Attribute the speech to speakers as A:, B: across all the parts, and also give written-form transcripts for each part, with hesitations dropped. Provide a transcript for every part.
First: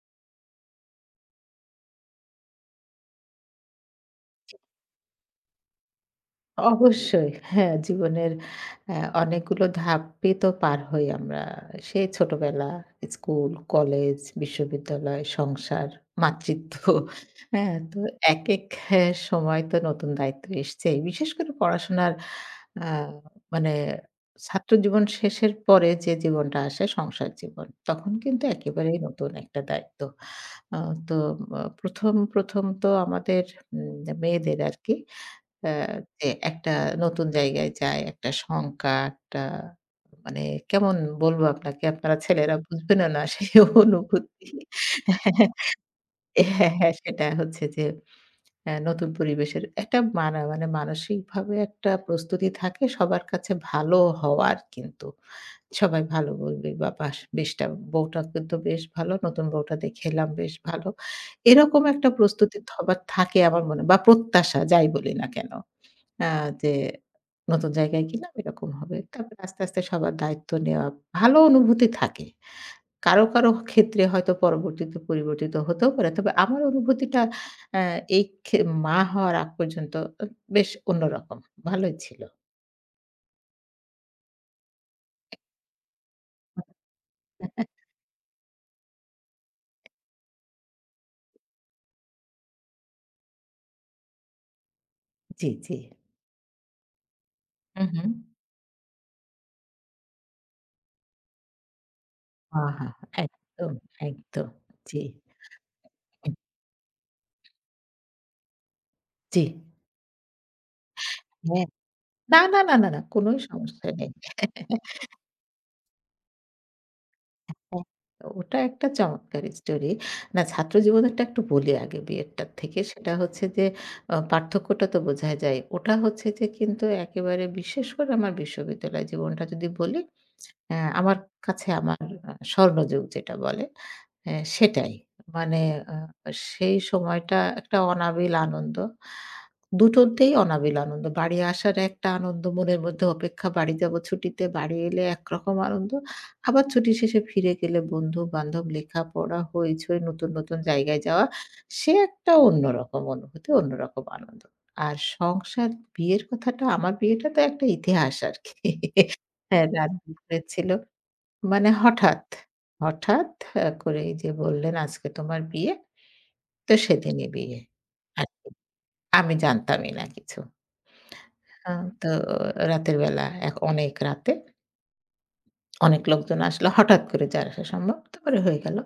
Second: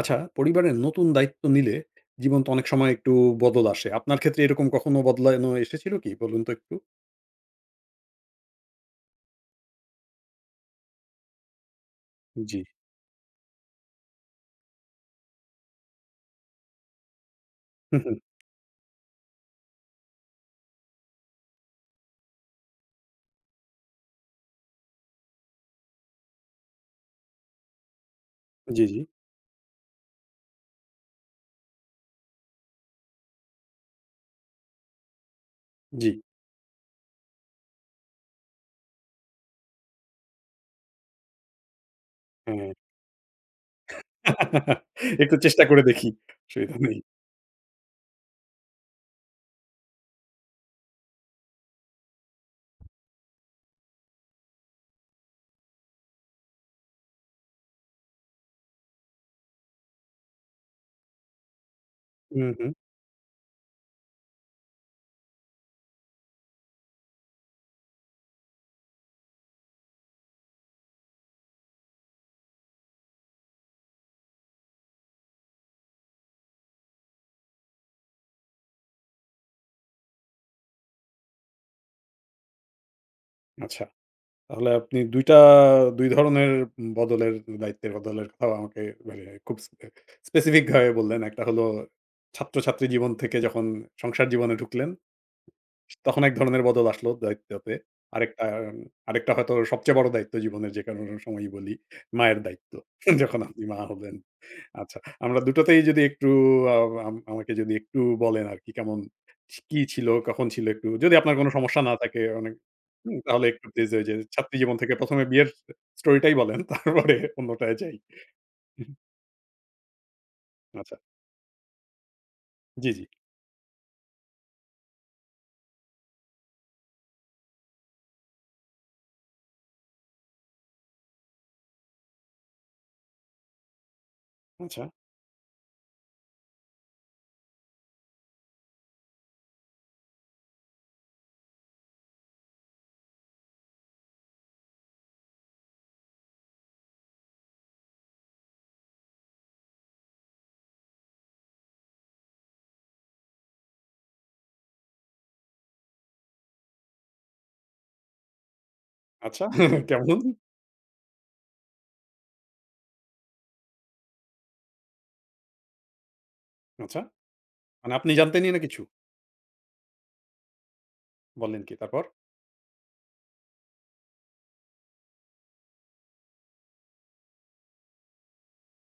A: আচ্ছা, পরিবারের নতুন দায়িত্ব নিলে জীবন তো অনেক সময় একটু বদল আসে। আপনার ক্ষেত্রে এরকম কখনো বদলানো এসেছিল কি? বলুন তো একটু।
B: অবশ্যই। হ্যাঁ, জীবনের অ্যা অনেকগুলো ধাপই তো পার হই আমরা। সেই
A: জি।
B: ছোটবেলা, স্কুল, কলেজ, বিশ্ববিদ্যালয়, সংসার, মাতৃত্ব। হ্যাঁ,
A: হু,
B: তো
A: হু।
B: একেক হ্যাঁ, সময় তো নতুন দায়িত্ব এসছেই। বিশেষ করে পড়াশোনার আ মানে ছাত্র জীবন শেষের পরে যে জীবনটা আসে সংসার জীবন। তখন কিন্তু
A: জি, জি।
B: একেবারেই নতুন একটা দায়িত্ব। আ তো আ ১ম তো আমাদের উম মেয়েদের আরকি অ্যা
A: জি।
B: যে একটা নতুন জায়গায় যায়, একটা শঙ্কা, একটা মানে কেমন বলবো আপনাকে, আপনারা ছেলেরা
A: হ্যাঁ।
B: বুঝবেনও না সেই অনুভূতি।
A: একটু চেষ্টা করে দেখি।
B: হ্যাঁ,
A: অসুবিধা
B: হ্যাঁ,
A: নেই।
B: সেটা হচ্ছে যে নতুন পরিবেশের একটা মানে মানসিকভাবে একটা প্রস্তুতি থাকে সবার কাছে ভালো হওয়ার কিন্তু। সবাই ভালো বলবে, বা বাস বেশটা বউটা কিন্তু বেশ ভালো, নতুন বউটা দেখে এলাম বেশ ভালো। এরকম একটা
A: হুম,
B: প্রস্তুতি
A: হুম।
B: সবার থাকে আমার মনে, বা প্রত্যাশা যাই বলি না কেন। আ যে নতুন জায়গায় গেলাম এরকম হবে। তারপরে আস্তে, আস্তে সবার দায়িত্ব নেওয়া, ভালো অনুভূতি থাকে। কারো, কারো ক্ষেত্রে হয়তো পরবর্তীতে পরিবর্তিত হতেও পারে। তবে আমার অনুভূতিটা আ এই খে মা হওয়ার আগ পর্যন্ত আ বেশ অন্যরকম। ভালোই ছিল।
A: আচ্ছা। তাহলে আপনি ২ টা ২ ধরনের বদলের দায়িত্বের বদলের কথাও আমাকে মানে খুব স্পেসিফিক ভাবে বললেন। একটা হলো ছাত্রছাত্রী জীবন থেকে যখন সংসার জীবনে ঢুকলেন।
B: জি, জি।
A: তখন এক ধরনের বদল আসলো দায়িত্বতে।
B: হু, হু।
A: আরেকটা আরেকটা হয়তো সবচেয়ে বড় দায়িত্ব জীবনের, যে কারণ সময়ই বলি, মায়ের দায়িত্ব।
B: আহা!
A: যখন আপনি
B: একদম,
A: মা হলেন।
B: একদম।
A: আচ্ছা,
B: জি,
A: আমরা দুটোতেই যদি একটু আ আমাকে যদি একটু বলেন আরকি কেমন
B: জি।
A: কি ছিল, কখন ছিল একটু যদি আপনার কোনো
B: হ্যাঁ।
A: সমস্যা না থাকে
B: না,
A: অনেক।
B: না, না, না, না,
A: হুম,
B: কোনোই
A: তাহলে একটু
B: সমস্যা
A: প্লিজ ওই
B: নেই।
A: যে ছাত্রী জীবন থেকে ১ম এ বিয়ের স্টোরিটাই বলেন। তারপরে অন্যটায়
B: হ্যাঁ,
A: যাই।
B: ওটা একটা চমৎকার স্টোরি। না, ছাত্র
A: আচ্ছা।
B: জীবনেরটা একটু বলি আগে বিএডটার থেকে।
A: জি, জি।
B: সেটা হচ্ছে যে পার্থক্যটা তো বোঝাই যায়। ওটা হচ্ছে যে কিন্তু একেবারে বিশেষ করে আমার বিশ্ববিদ্যালয় জীবনটা যদি বলি, আমার কাছে আমার স্বর্ণযুগ যেটা বলে, হ্যাঁ,
A: আচ্ছা,
B: সেটাই। মানে আ সেই সময়টা একটা অনাবিল আনন্দ। দুটোতেই অনাবিল আনন্দ। বাড়ি আসার একটা আনন্দ মনের মধ্যে, অপেক্ষা বাড়ি যাবো ছুটিতে, বাড়ি এলে একরকম আনন্দ। আবার ছুটি শেষে ফিরে গেলে বন্ধু-বান্ধব, লেখাপড়া, হইচই, নতুন, নতুন জায়গায় যাওয়া, সে একটা অন্যরকম অনুভূতি, অন্যরকম আনন্দ। আর সংসার বিয়ের কথাটা, আমার বিয়েটা তো একটা ইতিহাস আরকি।
A: আচ্ছা।
B: হ্যাঁ,
A: জি, জি।
B: রাত
A: কেমন?
B: দুপুরে ছিল। মানে হঠাৎ করেই যে বললেন, "আজকে তোমার বিয়ে।" তো
A: আচ্ছা।
B: সেদিনই বিয়ে
A: মানে আপনি
B: আরকি।
A: জানতেনই না কিছু?
B: আমি জানতামই না কিছু।
A: বললেন
B: আ
A: কি তারপর?
B: তো রাতের বেলা অনেক রাতে অনেক লোকজন আসলো। হঠাৎ করে যে আসা সম্ভব, তারপরে হয়ে গেল।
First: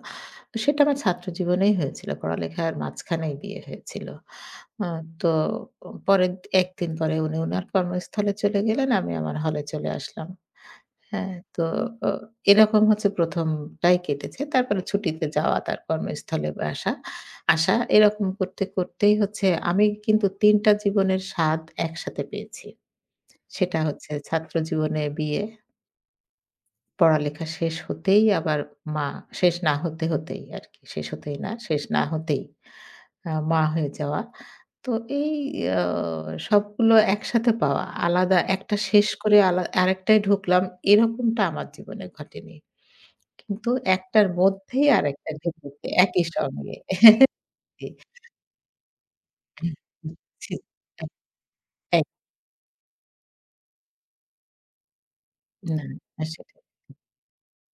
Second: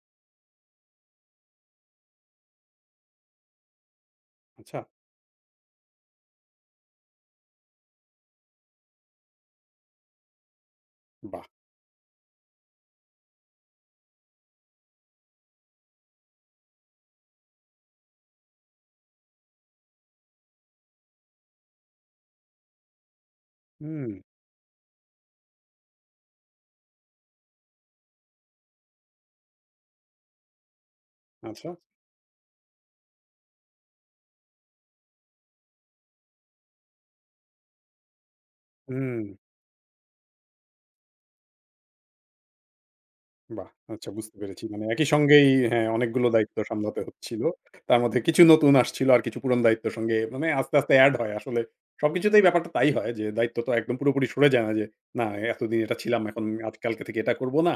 B: তো সেটা আমার ছাত্র জীবনেই হয়েছিল। পড়ালেখার মাঝখানেই বিয়ে হয়েছিল।
A: আচ্ছা,
B: আ তো পরের ১ দিন পরে উনি উনার কর্মস্থলে চলে গেলেন। আমি আমার হলে চলে আসলাম। হ্যাঁ,
A: বাহ!
B: তো অ এরকম হচ্ছে ১ম টাই কেটেছে। তারপরে ছুটিতে যাওয়া, তার কর্মস্থলে আসা, এরকম করতে, করতেই হচ্ছে, আমি কিন্তু ৩ টা জীবনের স্বাদ একসাথে পেয়েছি। সেটা
A: হুম,
B: হচ্ছে ছাত্র জীবনে বিয়ে, পড়ালেখা শেষ হতেই আবার মা, শেষ না হতে, হতেই আরকি।
A: আচ্ছা।
B: শেষ না হতেই মা হয়ে যাওয়া। তো এই আ সবগুলো একসাথে পাওয়া, আলাদা একটা শেষ
A: হুম,
B: করে আরেকটায় ঢুকলাম, এরকমটা আমার জীবনে ঘটেনি।
A: বাহ!
B: কিন্তু
A: আচ্ছা
B: একটার
A: বুঝতে পেরেছি। মানে
B: মধ্যেই
A: একই
B: আরেকটা
A: সঙ্গেই হ্যাঁ,
B: ঢুকেছে একই
A: অনেকগুলো দায়িত্ব
B: সঙ্গে।
A: সামলাতে হচ্ছিল।
B: জি।
A: তার মধ্যে কিছু নতুন আসছিল আর কিছু পুরনো দায়িত্বের সঙ্গে মানে
B: জি।
A: আস্তে, আস্তে এড হয় আসলে।
B: এক
A: সবকিছুতেই ব্যাপারটা তাই হয় যে দায়িত্ব তো একদম পুরোপুরি সরে যায় না যে, না এতদিন
B: না,
A: এটা ছিলাম
B: না,
A: এখন
B: সেটাই।
A: আজ কালকে থেকে এটা করব না।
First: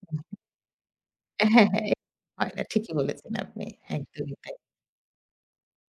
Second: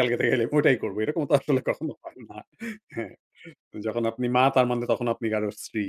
A: কালকে থেকে এলে ওটাই করব। এরকম তো আসলে
B: হ্যাঁ, হ্যাঁ,
A: কখনো হয় না।
B: হয় না। ঠিকই
A: হ্যাঁ,
B: বলেছেন আপনি।
A: যখন আপনি
B: একদমই
A: মা
B: তাই।
A: তার মানে তখন আপনি কারো স্ত্রী।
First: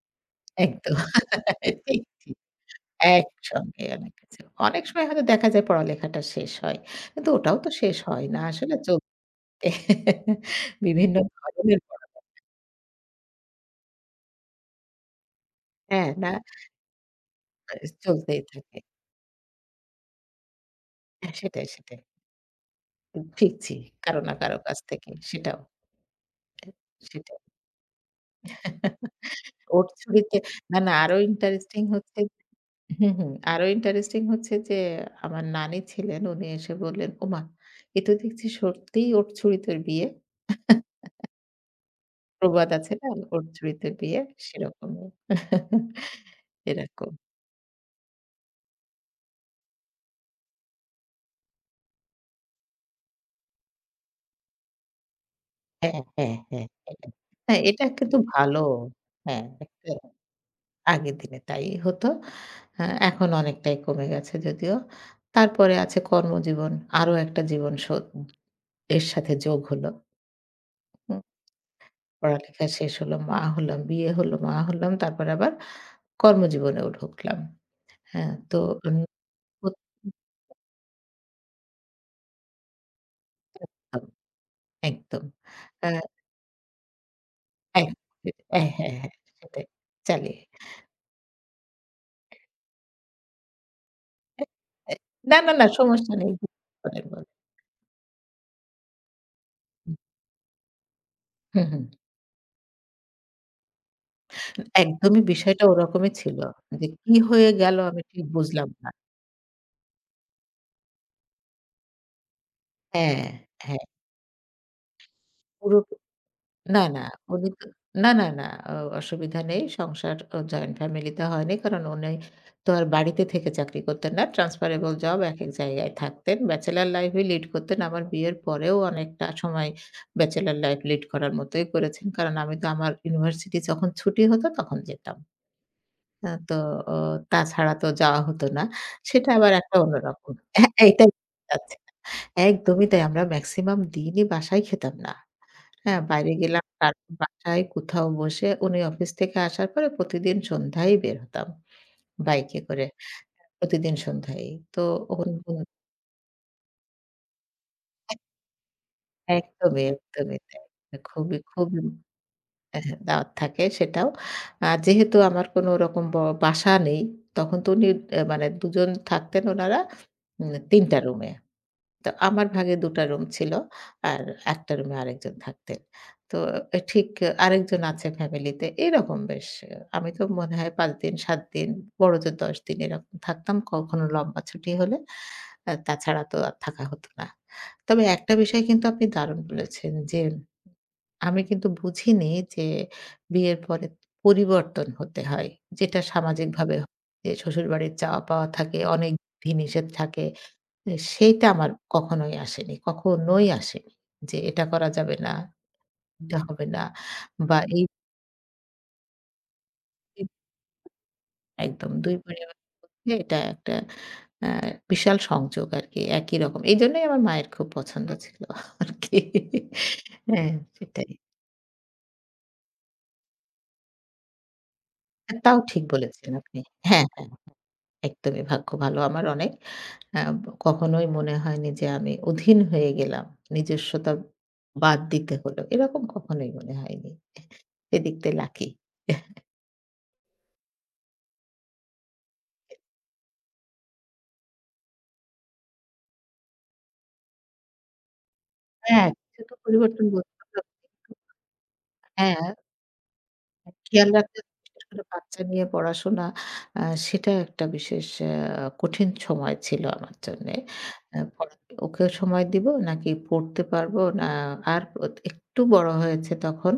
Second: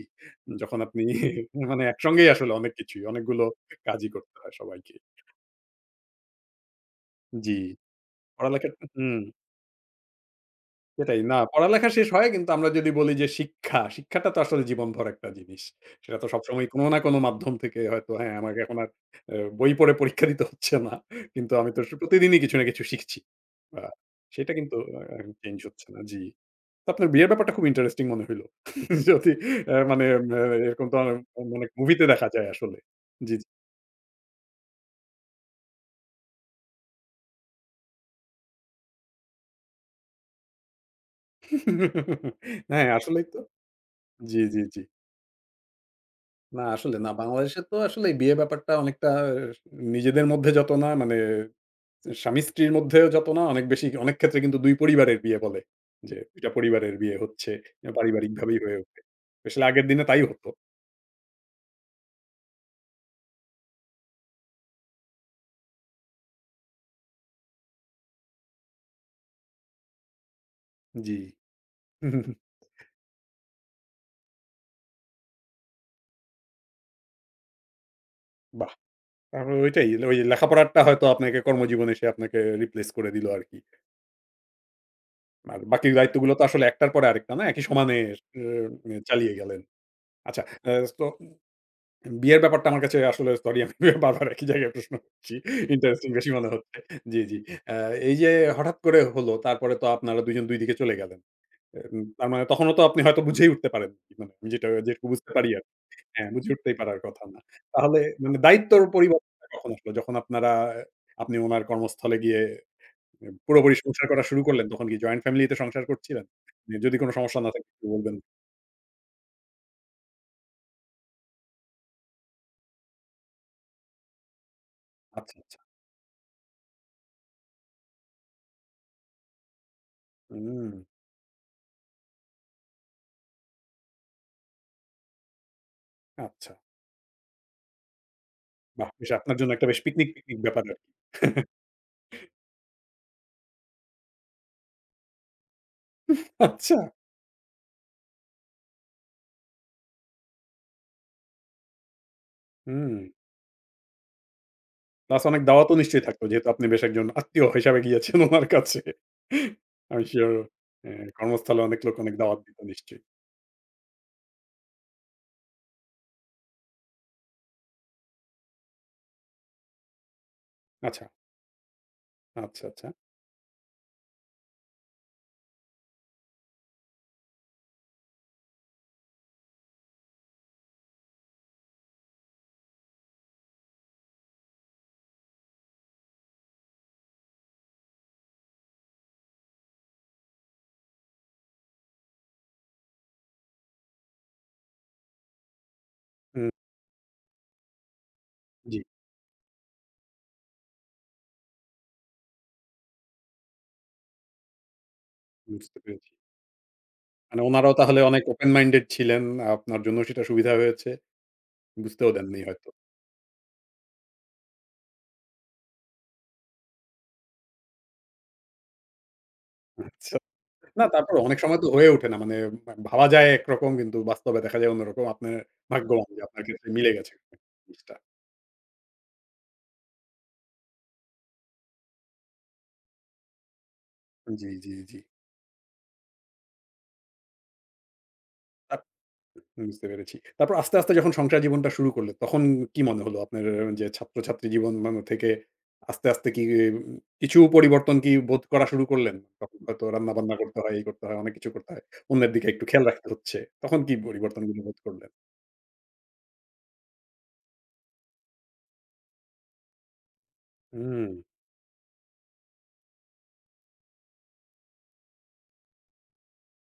A: যখন
B: একদম।
A: আপনি মানে
B: ঠিক,
A: একসঙ্গেই
B: ঠিক।
A: আসলে অনেক কিছুই অনেকগুলো
B: একসঙ্গে
A: কাজই
B: অনেক
A: করতে
B: কিছু।
A: হয়
B: অনেক
A: সবাইকে।
B: সময় হয়তো দেখা যায় পড়ালেখাটা শেষ হয়। কিন্তু
A: জি,
B: ওটাও তো শেষ হয় না।
A: পড়ালেখার
B: আসলে
A: হুম।
B: চলতে, বিভিন্ন
A: সেটাই। না,
B: ধরনের
A: পড়ালেখা
B: পড়া,
A: শেষ হয় কিন্তু আমরা যদি বলি যে শিক্ষা, শিক্ষাটা তো আসলে জীবনভর একটা জিনিস।
B: হ্যাঁ,
A: সেটা তো
B: না,
A: সবসময় কোনো না কোনো মাধ্যম থেকে হয়তো হ্যাঁ,
B: চলতেই
A: আমাকে এখন
B: থাকে।
A: আর বই পড়ে পরীক্ষা দিতে হচ্ছে না।
B: হ্যাঁ,
A: কিন্তু
B: সেটাই,
A: আমি তো
B: সেটাই।
A: প্রতিদিনই কিছু না কিছু শিখছি।
B: শিখছি
A: আ
B: কারো না
A: সেটা
B: কারো
A: কিন্তু
B: কাছ থেকে।
A: চেঞ্জ
B: সেটাও,
A: হচ্ছে না। জি। তো আপনার বিয়ের
B: সেটাই।
A: ব্যাপারটা খুব ইন্টারেস্টিং মনে হইল। যদি
B: ওর
A: মানে
B: ছুরিতে
A: অ্যা
B: না,
A: এরকম
B: না,
A: তো আমার
B: আরো
A: মানে
B: ইন্টারেস্টিং
A: মুভিতে
B: হচ্ছে,
A: দেখা যায় আসলে।
B: হুম, হুম।
A: জি, জি।
B: আরো ইন্টারেস্টিং হচ্ছে যে আমার নানি ছিলেন, উনি এসে বললেন, "ওমা! এ তো দেখছি সত্যিই ওট ছুরিতের বিয়ে।" প্রবাদ
A: হ্যাঁ,
B: আছে না?
A: আসলেই তো।
B: "ওট ছুরিতের বিয়ে"
A: জি, জি, জি।
B: সেরকমই।
A: না আসলে না।
B: এরকম।
A: বাংলাদেশে তো আসলে এই বিয়ে ব্যাপারটা অনেকটা নিজেদের মধ্যে যত না মানে স্বামী-স্ত্রীর মধ্যেও যত না অনেক বেশি অনেক ক্ষেত্রে কিন্তু ২ পরিবারের বিয়ে বলে।
B: হ্যাঁ,
A: যে
B: হ্যাঁ,
A: ২ টা
B: হ্যাঁ,
A: পরিবারের
B: হ্যাঁ।
A: বিয়ে হচ্ছে
B: হ্যাঁ, এটা কিন্তু
A: পারিবারিকভাবেই
B: ভালো।
A: হয়ে ওঠে।
B: হ্যাঁ,
A: আসলে আগের
B: একটা,
A: দিনে তাই হতো।
B: আগের দিনে তাই হতো। আ এখন অনেকটাই কমে গেছে যদিও। তারপরে আছে কর্মজীবন। আরো একটা জীবন এর সাথে যোগ হলো।
A: জি।
B: পড়ালেখা শেষ হলো, মা হলাম, বিয়ে হলো, মা হলাম। তারপরে আবার কর্মজীবনেও ঢুকলাম। হ্যাঁ, তো
A: বাহ!
B: উম,
A: তারপরে ওইটাই ওই লেখাপড়াটা হয়তো আপনাকে কর্মজীবনে এসে আপনাকে রিপ্লেস করে দিল আরকি।
B: একদম।
A: আর
B: আ
A: বাকি দায়িত্বগুলো তো আসলে একটার পরে আরেকটা না একই
B: এক
A: সমানে এ
B: হ্যাঁ, হ্যাঁ, হ্যাঁ,
A: চালিয়ে গেলেন।
B: সেটাই। চালিয়ে।
A: আচ্ছা, আ তো বিয়ের ব্যাপারটা আমার কাছে আসলে সরি আমি বারবার একই জায়গায় প্রশ্ন
B: এ
A: করছি।
B: না, না, না,
A: ইন্টারেস্টিং
B: সমস্যা
A: বেশি
B: নেই।
A: মনে হচ্ছে।
B: বলেন,
A: জি,
B: বলেন।
A: জি। আ এই যে হঠাৎ করে হলো তারপরে তো আপনারা ২ জন ২ দিকে চলে গেলেন।
B: হুম, হুম।
A: তার মানে তখনও তো আপনি হয়তো বুঝেই উঠতে পারেন মানে আমি যেটা যেটুকু
B: একদমই
A: বুঝতে পারি
B: বিষয়টা
A: আরকি।
B: ওরকমই
A: হ্যাঁ,
B: ছিল।
A: বুঝে উঠতেই
B: যে
A: পারার
B: কি
A: কথা না।
B: হয়ে গেল
A: তাহলে
B: আমি ঠিক
A: মানে
B: বুঝলাম
A: দায়িত্বর
B: না।
A: পরিবর্তনটা কখন আসলো? যখন আপনারা আপনি উনার কর্মস্থলে গিয়ে
B: হ্যাঁ,
A: পুরোপুরি
B: হ্যাঁ।
A: সংসার করা শুরু করলেন তখন কি জয়েন্ট ফ্যামিলিতে
B: পুরো
A: সংসার করছিলেন?
B: না,
A: যদি
B: না।
A: কোনো সমস্যা
B: উনি
A: না
B: তো
A: থাকে একটু
B: না,
A: বলবেন।
B: না, না। অ অসুবিধা নেই। সংসার জয়েন্ট ফ্যামিলিতে হয়নি। কারণ উনি তো আর বাড়িতে থেকে চাকরি করতেন না। ট্রান্সফারেবল জব,
A: আচ্ছা,
B: একেক
A: আচ্ছা।
B: জায়গায় থাকতেন। ব্যাচেলর লাইফই লিড করতেন। আমার বিয়ের পরেও অনেকটা সময় ব্যাচেলর
A: হুম,
B: লাইফ লিড করার মতোই করেছেন। কারণ আমি তো আমার ইউনিভার্সিটি যখন ছুটি হতো তখন যেতাম। আ
A: আচ্ছা।
B: তো অ তাছাড়া তো যাওয়া হতো না।
A: বাহ! বেশ
B: সেটা
A: আপনার জন্য
B: আবার
A: একটা
B: একটা
A: বেশ পিকনিক,
B: অন্যরকম।
A: পিকনিক ব্যাপার।
B: হ্যাঁ, এইটাই আচ্ছা। একদমই তাই। আমরা মেক্সিমাম দিনই বাসায় খেতাম না। হ্যাঁ, বাইরে গেলাম।
A: আচ্ছা।
B: তারপর বাসায় কোথাও বসে উনি অফিস থেকে আসার পরে প্রতিদিন সন্ধ্যায় বের হতাম বাইকে করে।
A: হুম।
B: প্রতিদিন সন্ধ্যায়। তো
A: প্লাস
B: ওর
A: অনেক
B: বোন-
A: দাওয়াতও নিশ্চয়ই থাকতো যেহেতু আপনি বেশ একজন আত্মীয় হিসাবে গিয়েছেন উনার কাছে।
B: একদমই,
A: I'm sure
B: একদমই তাই। খুবই,
A: কর্মস্থলে অনেক
B: খুবই,
A: লোক অনেক দাওয়াত দিত
B: হ্যাঁ, হ্যাঁ,
A: নিশ্চয়ই।
B: দাওয়াত থাকে সেটাও। যেহেতু আমার কোনো রকম বাসা নেই, তখন তো উনি মানে ২ জন থাকতেন উনারা ৩ টা
A: আচ্ছা,
B: রুমে। তো আমার
A: আচ্ছা,
B: ভাগে
A: আচ্ছা।
B: ২ টা রুম ছিল। আর একটা রুমে আরেকজন থাকতেন। তো এ ঠিক আরেকজন আছে ফ্যামিলিতে। এরকম বেশ, আমি তো মনে হয় ৫ দিন, ৭ দিন, বড়জোর ১০ দিন এরকম থাকতাম। কখনো লম্বা ছুটি হলে। তাছাড়া তো আর থাকা হতো না। তবে একটা বিষয় কিন্তু আপনি দারুণ বলেছেন যে, আমি কিন্তু বুঝিনি যে বিয়ের পরে পরিবর্তন হতে হয়, যেটা
A: হুম,
B: সামাজিকভাবে হয়। যে শ্বশুরবাড়ির চাওয়া পাওয়া
A: জি,
B: থাকে, অনেক বিধি নিষেধ থাকে। সেইটা আমার কখনোই আসেনি। কখনোই আসেনি। যে এটা করা যাবে না,
A: বুঝতে পেরেছি।
B: এটা হুম। হবে না,
A: মানে
B: বা
A: উনারাও
B: এই
A: তাহলে অনেক ওপেন মাইন্ডেড ছিলেন। আপনার জন্য সেটা সুবিধা হয়েছে।
B: একদম
A: বুঝতেও
B: ২
A: দেননি
B: পরিবারের
A: হয়তো।
B: মধ্যে এটা একটা আ বিশাল সংযোগ আরকি, একই রকম। এইজন্যই আমার মায়ের খুব পছন্দ ছিল আরকি।
A: আচ্ছা।
B: হ্যাঁ,
A: না
B: সেটাই।
A: তারপরও অনেক সময় তো হয়ে ওঠে না। মানে ভাবা যায় একরকম কিন্তু বাস্তবে দেখা যায় অন্যরকম। আপনার
B: তাও ঠিক
A: ভাগ্যবান যে
B: বলেছেন
A: আপনার
B: আপনি।
A: ক্ষেত্রে মিলে
B: হ্যাঁ,
A: গেছে
B: হ্যাঁ,
A: জিনিসটা।
B: একদমই ভাগ্য ভালো আমার, অনেক। আ কখনোই মনে হয়নি যে আমি অধীন হয়ে গেলাম। নিজস্বতা
A: জি, জি, জি।
B: বাদ দিতে হলো। এরকম কখনোই মনে হয়নি। এদিক দিয়ে লাকি।
A: বুঝতে পেরেছি। তারপর আস্তে, আস্তে যখন সংসার জীবনটা শুরু করলেন, তখন কি মনে হলো আপনার যে ছাত্রছাত্রী জীবন মান থেকে আস্তে, আস্তে কি উম, কিছু পরিবর্তন কি বোধ করা শুরু
B: হ্যাঁ,
A: করলেন?
B: কিছু তো
A: তখন হয়তো
B: পরিবর্তন করতে
A: রান্নাবান্না করতে
B: হবে।
A: হয়, এই করতে হয়, অনেক কিছু করতে হয়। অন্যের
B: হ্যাঁ,
A: দিকে একটু খেয়াল রাখতে হচ্ছে। তখন কি
B: খেয়াল রাখতে হবে
A: পরিবর্তনগুলো বোধ
B: বিশেষ করে
A: করলেন?
B: বাচ্চা নিয়ে পড়াশোনা, আ সেটা একটা বিশেষ কঠিন সময় ছিল আমার জন্যে।
A: হুম,
B: আ পড়া ওকেও সময় দিব, নাকি পড়তে পারবো না, আর ওত একটু বড় হয়েছে তখন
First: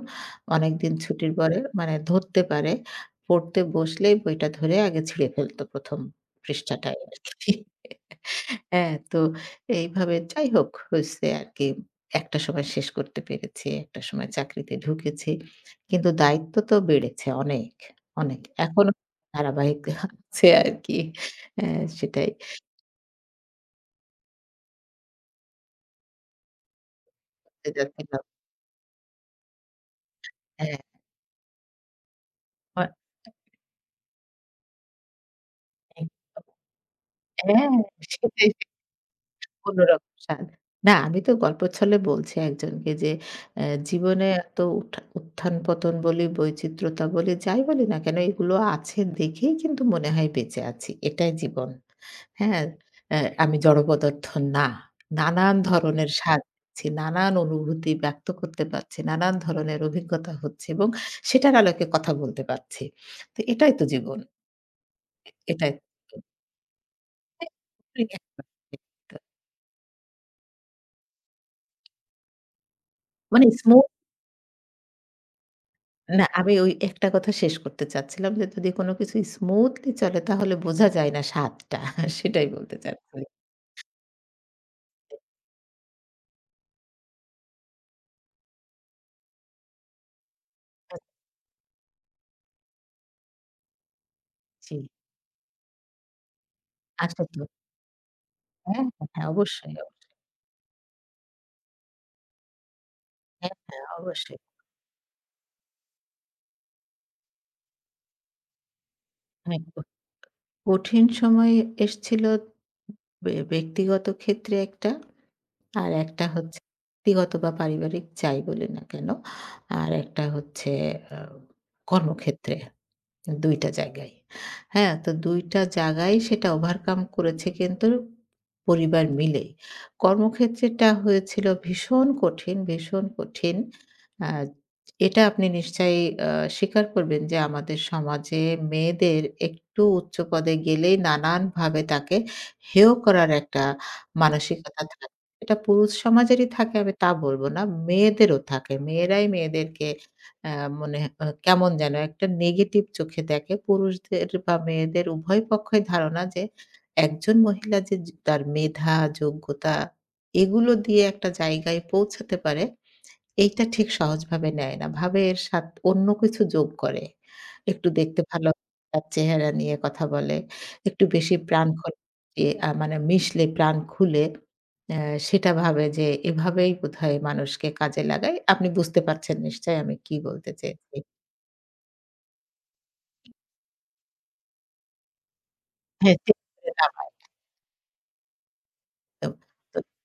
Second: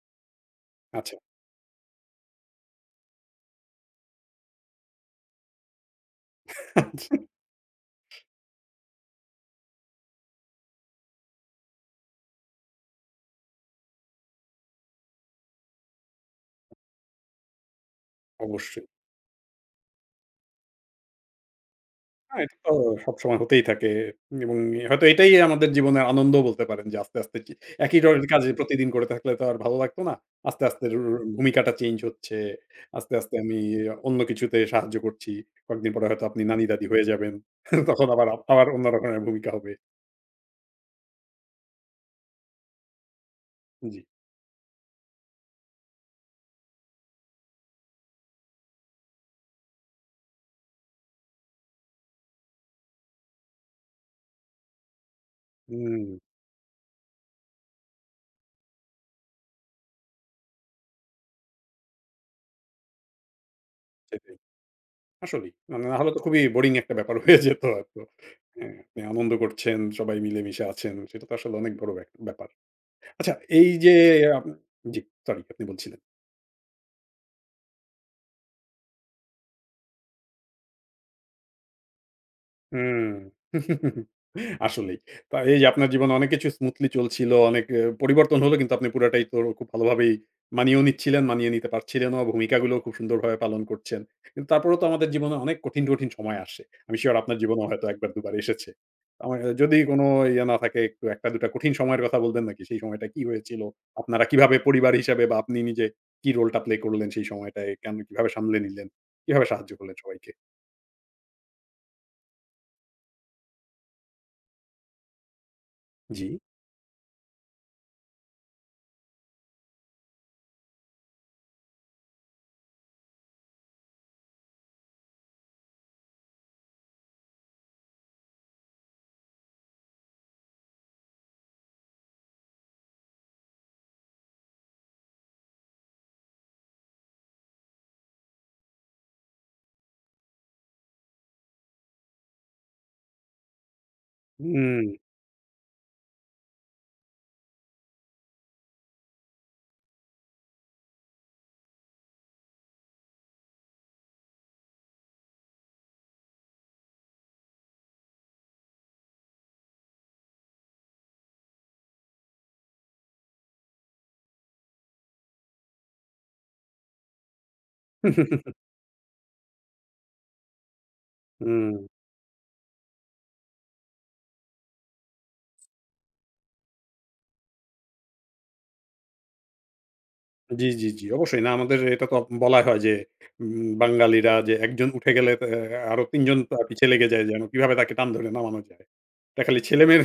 B: অনেকদিন
A: আচ্ছা।
B: ছুটির পরে মানে ধরতে পারে। পড়তে বসলেই বইটা ধরে আগে ছিঁড়ে ফেলত ১ম পৃষ্ঠাটায় আরকি। হ্যাঁ, তো এইভাবে যাই হোক হইছে আরকি। একটা সময় শেষ করতে পেরেছি, একটা সময় চাকরিতে ঢুকেছি। কিন্তু দায়িত্ব তো বেড়েছে অনেক, অনেক।
A: অবশ্যই।
B: এখনো ধারাবাহিক আছে আরকি। হ্যাঁ, সেটাই।
A: না, এটা তো সবসময় হতেই থাকে এবং হয়তো এটাই আমাদের জীবনের আনন্দ বলতে পারেন যে আস্তে, আস্তে একই
B: যাচ্ছিলাম।
A: ধরনের কাজ প্রতিদিন করে থাকলে তো আর ভালো লাগতো না। আস্তে,
B: হ্যাঁ,
A: আস্তে রু রু ভূমিকাটা চেঞ্জ হচ্ছে। আস্তে, আস্তে আমি অন্য কিছুতে সাহায্য করছি। কয়েকদিন পরে
B: অনেক।
A: হয়তো আপনি নানি-দাদি হয়ে যাবেন।
B: হ্যাঁ,
A: তখন আবার
B: সেটাই।
A: আবার অন্য রকমের ভূমিকা হবে।
B: অন্যরকম স্বাদ। না, আমি তো গল্পের ছলে বলছি একজনকে যে
A: জি।
B: জীবনে এত উত্থান-পতন বলি, বৈচিত্র্যতা বলি, যাই বলি না কেন, এগুলো আছে দেখেই কিন্তু মনে হয় বেঁচে আছি। এটাই জীবন। হ্যাঁ? অ্যা আমি জড় পদার্থ না। নানান
A: হুম,
B: ধরনের স্বাদ পাচ্ছি, নানান অনুভূতি ব্যক্ত করতে পারছি, নানান ধরনের অভিজ্ঞতা হচ্ছে এবং সেটার আলোকে কথা বলতে পারছি। তো এটাই তো জীবন।
A: সেটাই। আসলেই।
B: এটাই
A: না,
B: তো
A: না হলে তো খুবই বোরিং একটা ব্যাপার হয়ে যেত হয়তো।
B: জীবন।
A: হ্যাঁ, আপনি আনন্দ করছেন, সবাই মিলেমিশে আছেন। সেটা তো আসলে অনেক বড় ব্যাপার। আচ্ছা
B: মানে
A: এই
B: স্মু
A: যে আপ জি, সরি আপনি বলছিলেন।
B: না, আমি ওই একটা কথা শেষ করতে চাচ্ছিলাম যে যদি কোনো কিছু স্মুথলি চলে তাহলে বোঝা যায় না স্বাদটা। সেটাই বলতে
A: হুম।
B: চাচ্ছিলাম।
A: আসলেই। তা এই যে আপনার জীবনে অনেক কিছু স্মুথলি চলছিল, অনেক এ পরিবর্তন হলো কিন্তু আপনি পুরাটাই তো খুব ভালোভাবেই মানিয়েও নিচ্ছিলেন, মানিয়ে নিতে পারছিলেনও। ভূমিকাগুলোও খুব সুন্দরভাবে পালন করছেন। কিন্তু তারপরেও
B: জি,
A: তো আমাদের জীবনে অনেক কঠিন, কঠিন সময় আসে। আমি সিউর
B: আসে
A: আপনার
B: তো।
A: জীবনেও হয়তো ১ বার ২ বার এসেছে।
B: হ্যাঁ, হ্যাঁ, হ্যাঁ,
A: আমার আহ,
B: অবশ্যই,
A: যদি কোনো
B: অবশ্যই।
A: ইয়ে না থাকে একটু ১ টা ২ টা কঠিন সময়ের কথা বলবেন নাকি? সেই সময়টা কি
B: হ্যাঁ,
A: হয়েছিল?
B: হ্যাঁ,
A: আপনারা
B: অবশ্যই।
A: কিভাবে পরিবার হিসাবে বা আপনি নিজে কি রোলটা প্লে করলেন সেই সময়টায়? কেন কিভাবে সামলে নিলেন? কিভাবে
B: হ্যাঁ,
A: সাহায্য করলেন সবাইকে?
B: কঠিন সময় এসছিল ব্যক্তিগত ক্ষেত্রে একটা, আর একটা
A: জি।
B: হচ্ছে ব্যক্তিগত বা পারিবারিক যাই বলি না কেন, আর একটা হচ্ছে আ কর্মক্ষেত্রে। ২ টা জায়গায়। হ্যাঁ? তো ২ টা জায়গায় সেটা ওভারকাম করেছে কিন্তু পরিবার মিলে। কর্মক্ষেত্রেটা হয়েছিল ভীষণ কঠিন, ভীষণ কঠিন। আ এটা আপনি নিশ্চয়ই আ স্বীকার করবেন যে আমাদের সমাজে মেয়েদের একটু উচ্চ পদে গেলেই নানানভাবে তাকে হেয় করার একটা মানসিকতা
A: হুম।
B: থাকে। এটা পুরুষ সমাজেরই থাকে আমি তা বলব না। মেয়েদেরও থাকে। মেয়েরাই মেয়েদেরকে অ্যা মনে আ কেমন যেন একটা নেগেটিভ চোখে দেখে। পুরুষদের বা মেয়েদের উভয় পক্ষই ধারণা যে একজন মহিলা যে তার মেধা, যোগ্যতা, এগুলো দিয়ে একটা জায়গায় পৌঁছাতে পারে, এইটা ঠিক সহজভাবে নেয় না। ভাবে এর সাথ অন্য কিছু যোগ করে। একটু দেখতে ভালো, তার চেহারা নিয়ে কথা বলে। একটু বেশি প্রাণ
A: হুম।
B: খোলে, এ আ মানে মিশলে প্রাণ খুলে অ্যা সেটা ভাবে যে এভাবেই বোধহয় মানুষকে কাজে লাগায়। আপনি বুঝতে পারছেন নিশ্চয়ই আমি কি বলতে
A: জি, জি,
B: চেয়েছি।
A: জি। অবশ্যই না আমাদের এটা তো বলাই হয় যে বাঙালিরা যে একজন উঠে গেলে তে আরো
B: হ্যাঁ,
A: ৩ জন
B: ঠিক
A: তা
B: করে
A: পিছে লেগে
B: নামায়,
A: যায় যেন কিভাবে তাকে টান ধরে নামানো যায়।
B: একদম।
A: এটা খালি
B: তো
A: ছেলেমেয়ের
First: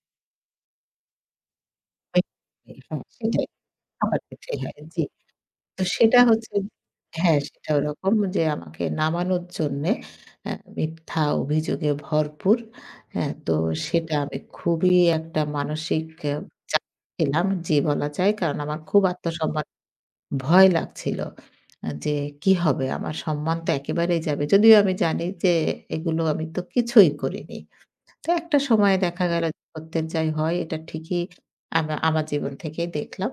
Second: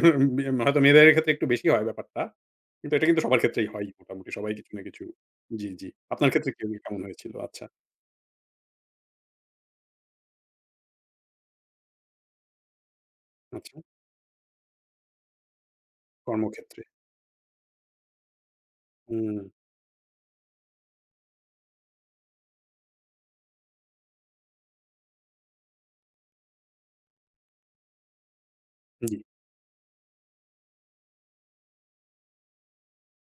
A: হয়তো মেয়েদের ক্ষেত্রে একটু বেশি হয় ব্যাপারটা।
B: ওই-
A: কিন্তু
B: হ্যাঁ,
A: এটা কিন্তু সবার
B: সেটাই।
A: ক্ষেত্রেই হয়
B: আমার
A: মোটামুটি সবাই
B: ক্ষেত্রেই
A: কিছু
B: হয়।
A: না
B: জি।
A: কিছু। জি,
B: তো
A: জি।
B: সেটা
A: আপনার ক্ষেত্রে
B: হচ্ছে,
A: কি কেমন হয়েছিল?
B: হ্যাঁ,
A: আচ্ছা,
B: সেটা ওরকম যে আমাকে নামানোর জন্যে মিথ্যা অভিযোগে ভরপুর। হ্যাঁ, তো
A: আচ্ছা।
B: সেটা আমি খুবই একটা মানসিক
A: কর্মক্ষেত্রে।
B: চাপ ছিলাম, জি, বলা যায়। কারণ আমার খুব
A: হুম,
B: আত্মসম্মান, ভয় লাগছিল। যে কি হবে? আমার সম্মান তো একেবারেই যাবে। যদিও আমি জানি যে এগুলো আমি তো কিছুই করিনি। তো একটা সময়ে
A: জি,
B: দেখা গেল যে প্রত্যেক যাই হয় এটা ঠিকই, আমার জীবন থেকেই দেখলাম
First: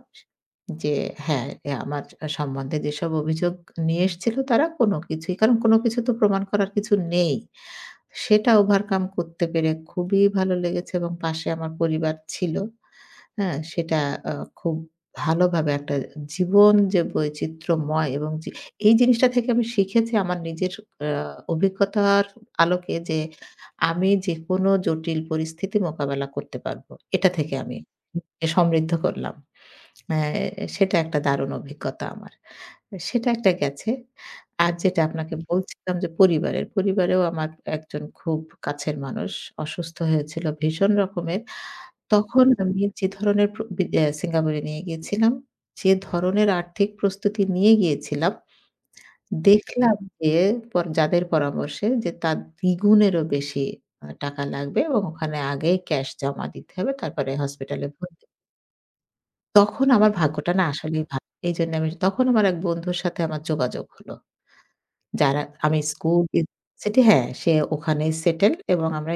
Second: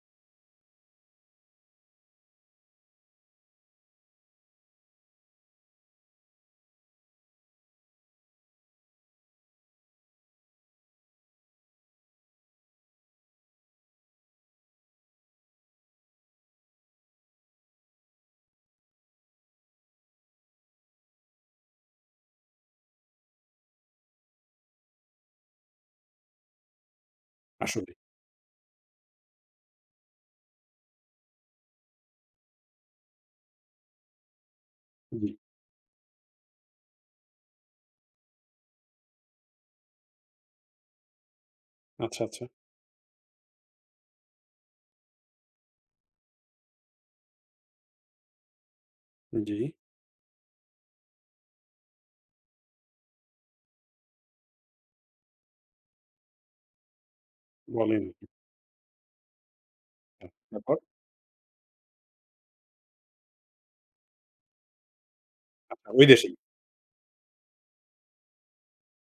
B: যে হ্যাঁ, আমার সম্বন্ধে যেসব অভিযোগ নিয়ে এসেছিল তারা কোনো কিছুই, কারণ কোনো কিছু তো প্রমাণ করার কিছু নেই। সেটা ওভারকাম করতে পেরে খুবই ভালো লেগেছে এবং পাশে আমার পরিবার ছিল। হ্যাঁ? সেটা আ খুব ভালোভাবে, একটা জীবন যে বৈচিত্র্যময়, এবং যে এই জিনিসটা থেকে আমি শিখেছি আমার নিজের আ অভিজ্ঞতার আলোকে যে আমি যেকোনো জটিল পরিস্থিতি মোকাবেলা করতে পারবো। এটা থেকে আমি
A: আসলেই।
B: সমৃদ্ধ করলাম। অ্যা সেটা একটা দারুণ অভিজ্ঞতা আমার। সেটা একটা গেছে। আর যেটা
A: জি।
B: আপনাকে বলছিলাম যে পরিবারের, পরিবারেও আমার একজন খুব কাছের মানুষ অসুস্থ হয়েছিল ভীষণ রকমের।
A: আচ্ছা, আচ্ছা।
B: তখন আমি যে ধরনের প্র বি অ্যা সিঙ্গাপুরে নিয়ে গিয়েছিলাম, যে ধরনের আর্থিক প্রস্তুতি নিয়ে গিয়েছিলাম,
A: জি,
B: দেখলাম যে যাদের পরামর্শে, যে তার দ্বিগুণেরও বেশি টাকা লাগবে এবং ওখানে আগেই ক্যাশ জমা দিতে হবে। তারপরে হসপিটালে
A: বলেন।
B: ভর্তি। তখন আমার
A: আচ্ছা,
B: ভাগ্যটা না
A: তারপর?
B: আসলেই ভালো। এইজন্য আমি তখন আমার এক বন্ধুর সাথে আমার যোগাযোগ হলো। যারা আমি
A: আচ্ছা, ওই
B: স্কুল,
A: দেশেই।
B: ইউনিভার্সিটি, হ্যাঁ, সে ওখানেই সেটেল এবং আমরা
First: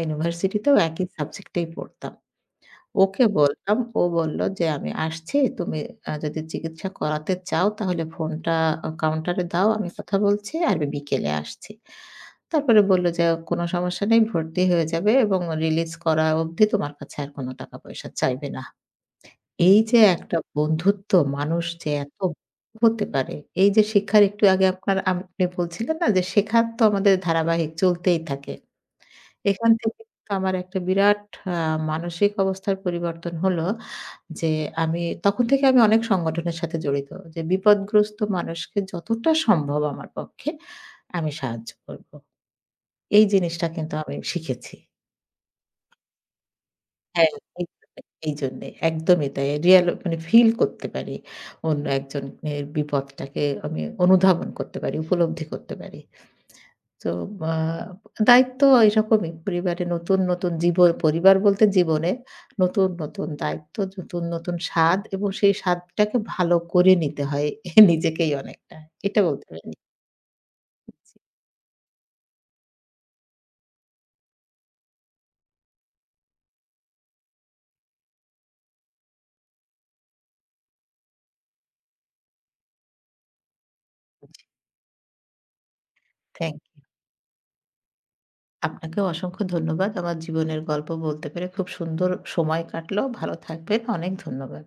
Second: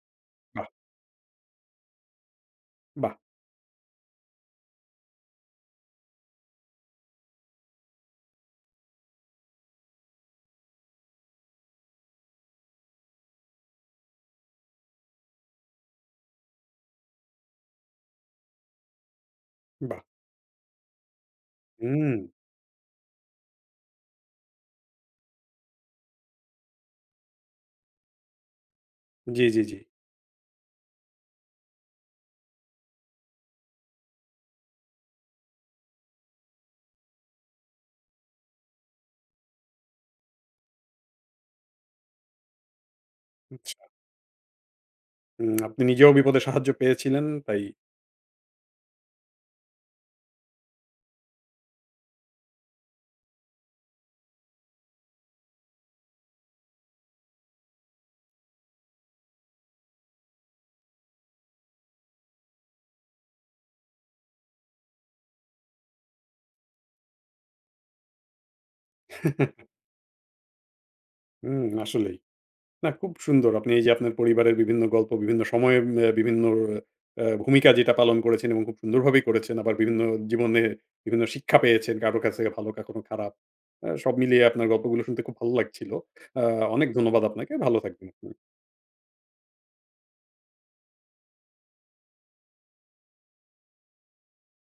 A: বাহ!
B: ইউনিভার্সিটিতেও একই সাবজেক্টেই পড়তাম।
A: বাহ!
B: ওকে বললাম। ও বলল যে, "আমি আসছি। তুমি যদি চিকিৎসা করাতে চাও তাহলে ফোনটা কাউন্টারে দাও। আমি কথা বলছি। আর আমি বিকেলে আসছি।" তারপরে বলল যে, "কোনো সমস্যা নেই। ভর্তি হয়ে যাবে এবং রিলিজ করা অবধি তোমার কাছে আর কোনো টাকা-পয়সা চাইবে না।" এই যে
A: বাহ!
B: একটা বন্ধুত্ব, মানুষ যে
A: হুম।
B: এত হতে পারে। এই যে শিক্ষার, একটু আগে আপনার, আপনি বলছিলেন না যে শেখার তো আমাদের ধারাবাহিক চলতেই থাকে।
A: জি, জি,
B: এখান
A: জি।
B: থেকে কিন্তু আমার একটা বিরাট আ মানসিক অবস্থার পরিবর্তন হলো। যে আমি, তখন থেকে আমি অনেক সংগঠনের সাথে জড়িত। যে বিপদগ্রস্ত মানুষকে যতটা সম্ভব আমার পক্ষে আমি সাহায্য করব। এই জিনিসটা কিন্তু আমি শিখেছি।
A: হুম, আপনি নিজেও বিপদে সাহায্য পেয়েছিলেন
B: হ্যাঁ।
A: তাই।
B: এইজন্যে, এইজন্যে একদমই তাই। রিয়াল মানে ফিল করতে পারি। অন্য একজনের বিপদটাকে আমি অনুধাবন করতে পারি, উপলব্ধি করতে পারি। তো আ দায়িত্ব এরকমই। পরিবারে নতুন, নতুন পরিবার বলতে, জীবনে নতুন, নতুন দায়িত্ব, নতুন, নতুন স্বাদ এবং সেই স্বাদটাকে ভালো করে নিতে হয় নিজেকেই অনেকটা। এটা বলতে পারি। জি,
A: হুম, আসলেই। না খুব সুন্দর। আপনি এই যে আপনার পরিবারের বিভিন্ন গল্প, বিভিন্ন সময়ে বিভিন্ন ভূমিকা যেটা পালন করেছেন এবং খুব সুন্দরভাবেই করেছেন। আবার বিভিন্ন জীবনে বিভিন্ন শিক্ষা পেয়েছেন। কারো কাছ থেকে ভালো, কখনো খারাপ। সব মিলিয়ে আপনার গল্পগুলো শুনতে খুব ভালো লাগছিল। আ
B: থ্যাংক ইউ।
A: অনেক ধন্যবাদ আপনাকে। ভালো থাকবেন আপনি।
B: আপনাকেও অসংখ্য ধন্যবাদ। আমার জীবনের গল্প বলতে পেরে খুব সুন্দর সময় কাটলো। ভালো থাকবেন। অনেক ধন্যবাদ।